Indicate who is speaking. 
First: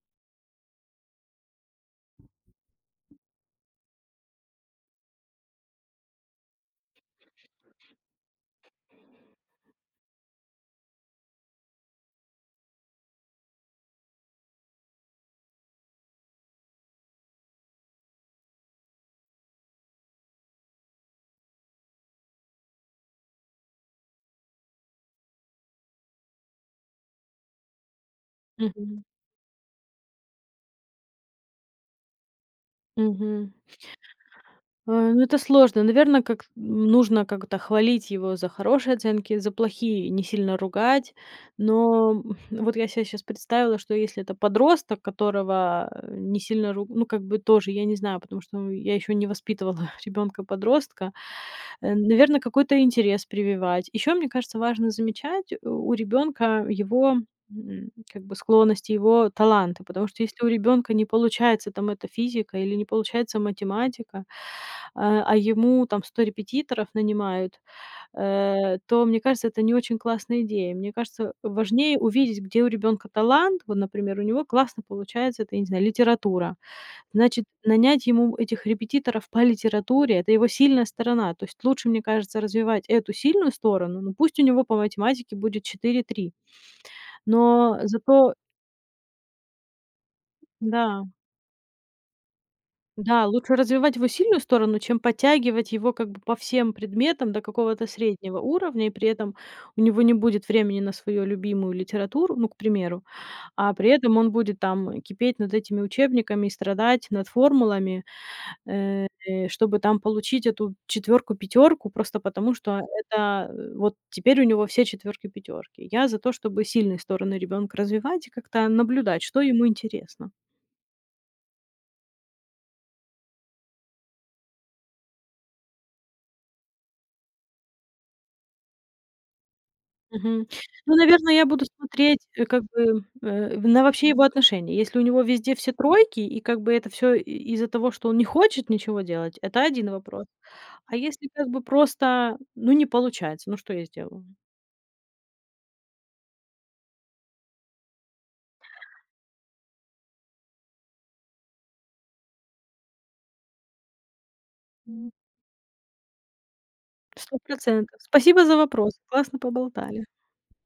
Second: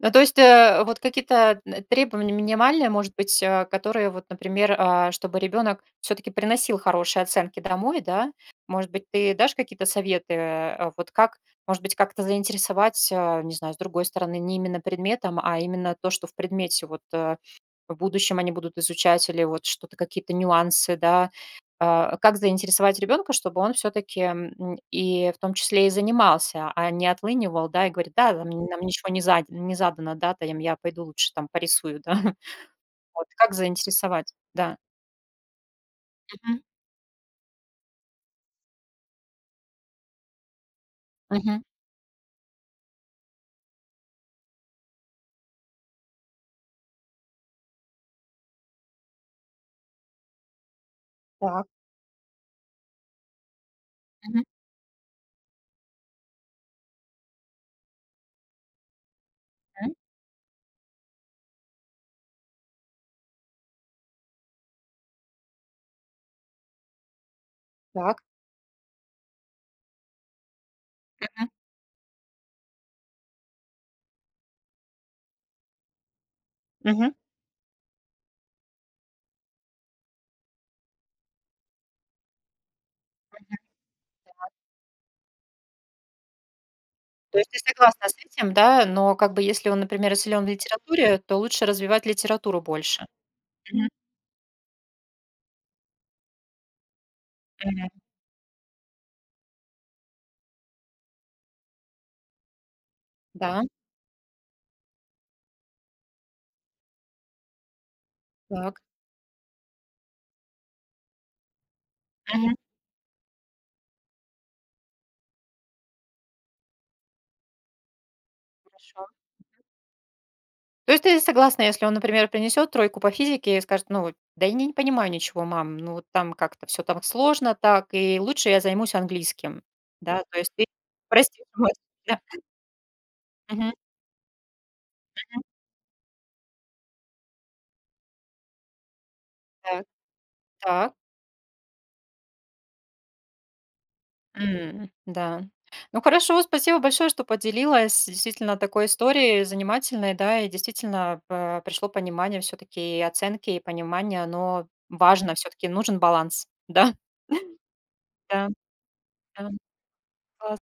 Speaker 1: Ну, то есть, э, вот какие-то, э, т требования минимальные, может быть, а, которые, вот, например, э, чтобы ребёнок всё-таки приносил хорошие оценки домой, да? Может быть, ты дашь какие-то советы, э, вот, как, может быть, как-то заинтересовать, э, не знаю, с другой стороны, не именно предметом, а именно то, что в предмете. Вот, э, в будущем они будут изучать или вот что-то, какие-то нюансы, да? Э, как заинтересовать ребёнка, чтобы он всё-таки, м, и в том числе и занимался, а не отлынивал, да, и говорит: "Да, намь нам
Speaker 2: Мгм.
Speaker 1: ничего не задь не задано". Да, та, ем, я пойду лучше там порисую, да. Вот
Speaker 2: Мгм.
Speaker 1: как заинтересовать, да.
Speaker 2: А, ну, это сложно. Наверно, как,
Speaker 1: Мгм.
Speaker 2: м, нужно как-то хвалить его за хорошие оценки, за плохие не сильно ругать.
Speaker 1: Мгм.
Speaker 2: Но вот я се щас представила, что если это подросток, которого, э, не сильно руг ну, как бы тоже, я не знаю, потому что, ну, я ещё не воспитывала ребёнка-подростка.
Speaker 1: Так.
Speaker 2: Э, наверно, какой-то интерес прививать. Ещё, мне
Speaker 1: Мгм.
Speaker 2: кажется, важно замечать у у ребёнка его, м, как бы, склонность, его таланты.
Speaker 1: Мгм.
Speaker 2: Потому что если у ребёнка не получается там эта физика или не получается математика, а а ему там 100 репетиторов нанимают,
Speaker 1: Так.
Speaker 2: э, то, мне кажется, это не очень классная идея. Мне кажется,
Speaker 1: Мгм.
Speaker 2: важнее увидеть, где у ребёнка талант. Вот, например, у него классно получается, это, я не знаю, литература.
Speaker 1: Мгм.
Speaker 2: Значит, нанять ему этих репетиторов по литературе- это его сильная сторона, то есть лучше, мне кажется, развивать эту сильную
Speaker 1: Мгм.
Speaker 2: сторону, но пусть у
Speaker 1: Да.
Speaker 2: него по математике будет 4-3
Speaker 1: То есть ты
Speaker 2: но, э,
Speaker 1: согласна с
Speaker 2: зато
Speaker 1: этим, да, но как бы, если он, например, и силён в
Speaker 2: Да.
Speaker 1: литературе, то лучше развивать литературу больше.
Speaker 2: Да, лучше
Speaker 1: Мгм.
Speaker 2: развивать его сильную сторону, чем подтягивать его как бы по всем предметам до какого-то
Speaker 1: Мгм.
Speaker 2: среднего уровня, и при этом у него не будет времени на свою любимую литературу, ну, к примеру.
Speaker 1: Да.
Speaker 2: А при этом он будет там, э, кипеть над этими учебниками и страдать над формулами,
Speaker 1: Так.
Speaker 2: э, чтобы там получить эту четвёрку-пятёрку просто потому,
Speaker 1: Мгм.
Speaker 2: что это, э, вот теперь у него все четвёрки-пятёрки. Я за то, чтобы сильные стороны ребёнка развивать и как-то
Speaker 1: Хорошо.
Speaker 2: наблюдать,
Speaker 1: Мгм.
Speaker 2: что ему интересно.
Speaker 1: То есть ты и согласна, если он, например, принесёт тройку по физике и скажет: "Ну, во да, я ни не понимаю ничего, мам, ну, вот там как-то всё там сложно так, и лучше я займусь английским". Да, то
Speaker 2: Мгм.
Speaker 1: есть ты
Speaker 2: Ну, наверно,
Speaker 1: простишь.
Speaker 2: я буду смотреть,
Speaker 1: [unintelligible]
Speaker 2: э, как бы, э, в
Speaker 1: Мгм.
Speaker 2: на вообще его отношение. Если у него
Speaker 1: Мгм.
Speaker 2: везде все тройки, и, как бы это всё и из-за того, что он не хочет ничего делать, это
Speaker 1: Так.
Speaker 2: один вопрос.
Speaker 1: Та
Speaker 2: А если, как бы, просто, ну, не получается, ну, что я сделаю?
Speaker 1: М, да. Ну хорошо, спасибо большое, что поделилась действительно такой историей занимательной. Да, и действительно па пришло понимание всё-таки и оценки, и понимание оно
Speaker 2: М.
Speaker 1: важно. Всё-таки нужен баланс. Да?
Speaker 2: 100 %. Спасибо
Speaker 1: Да.
Speaker 2: за вопрос. Классно
Speaker 1: Да, м.
Speaker 2: поболтали.
Speaker 1: Класс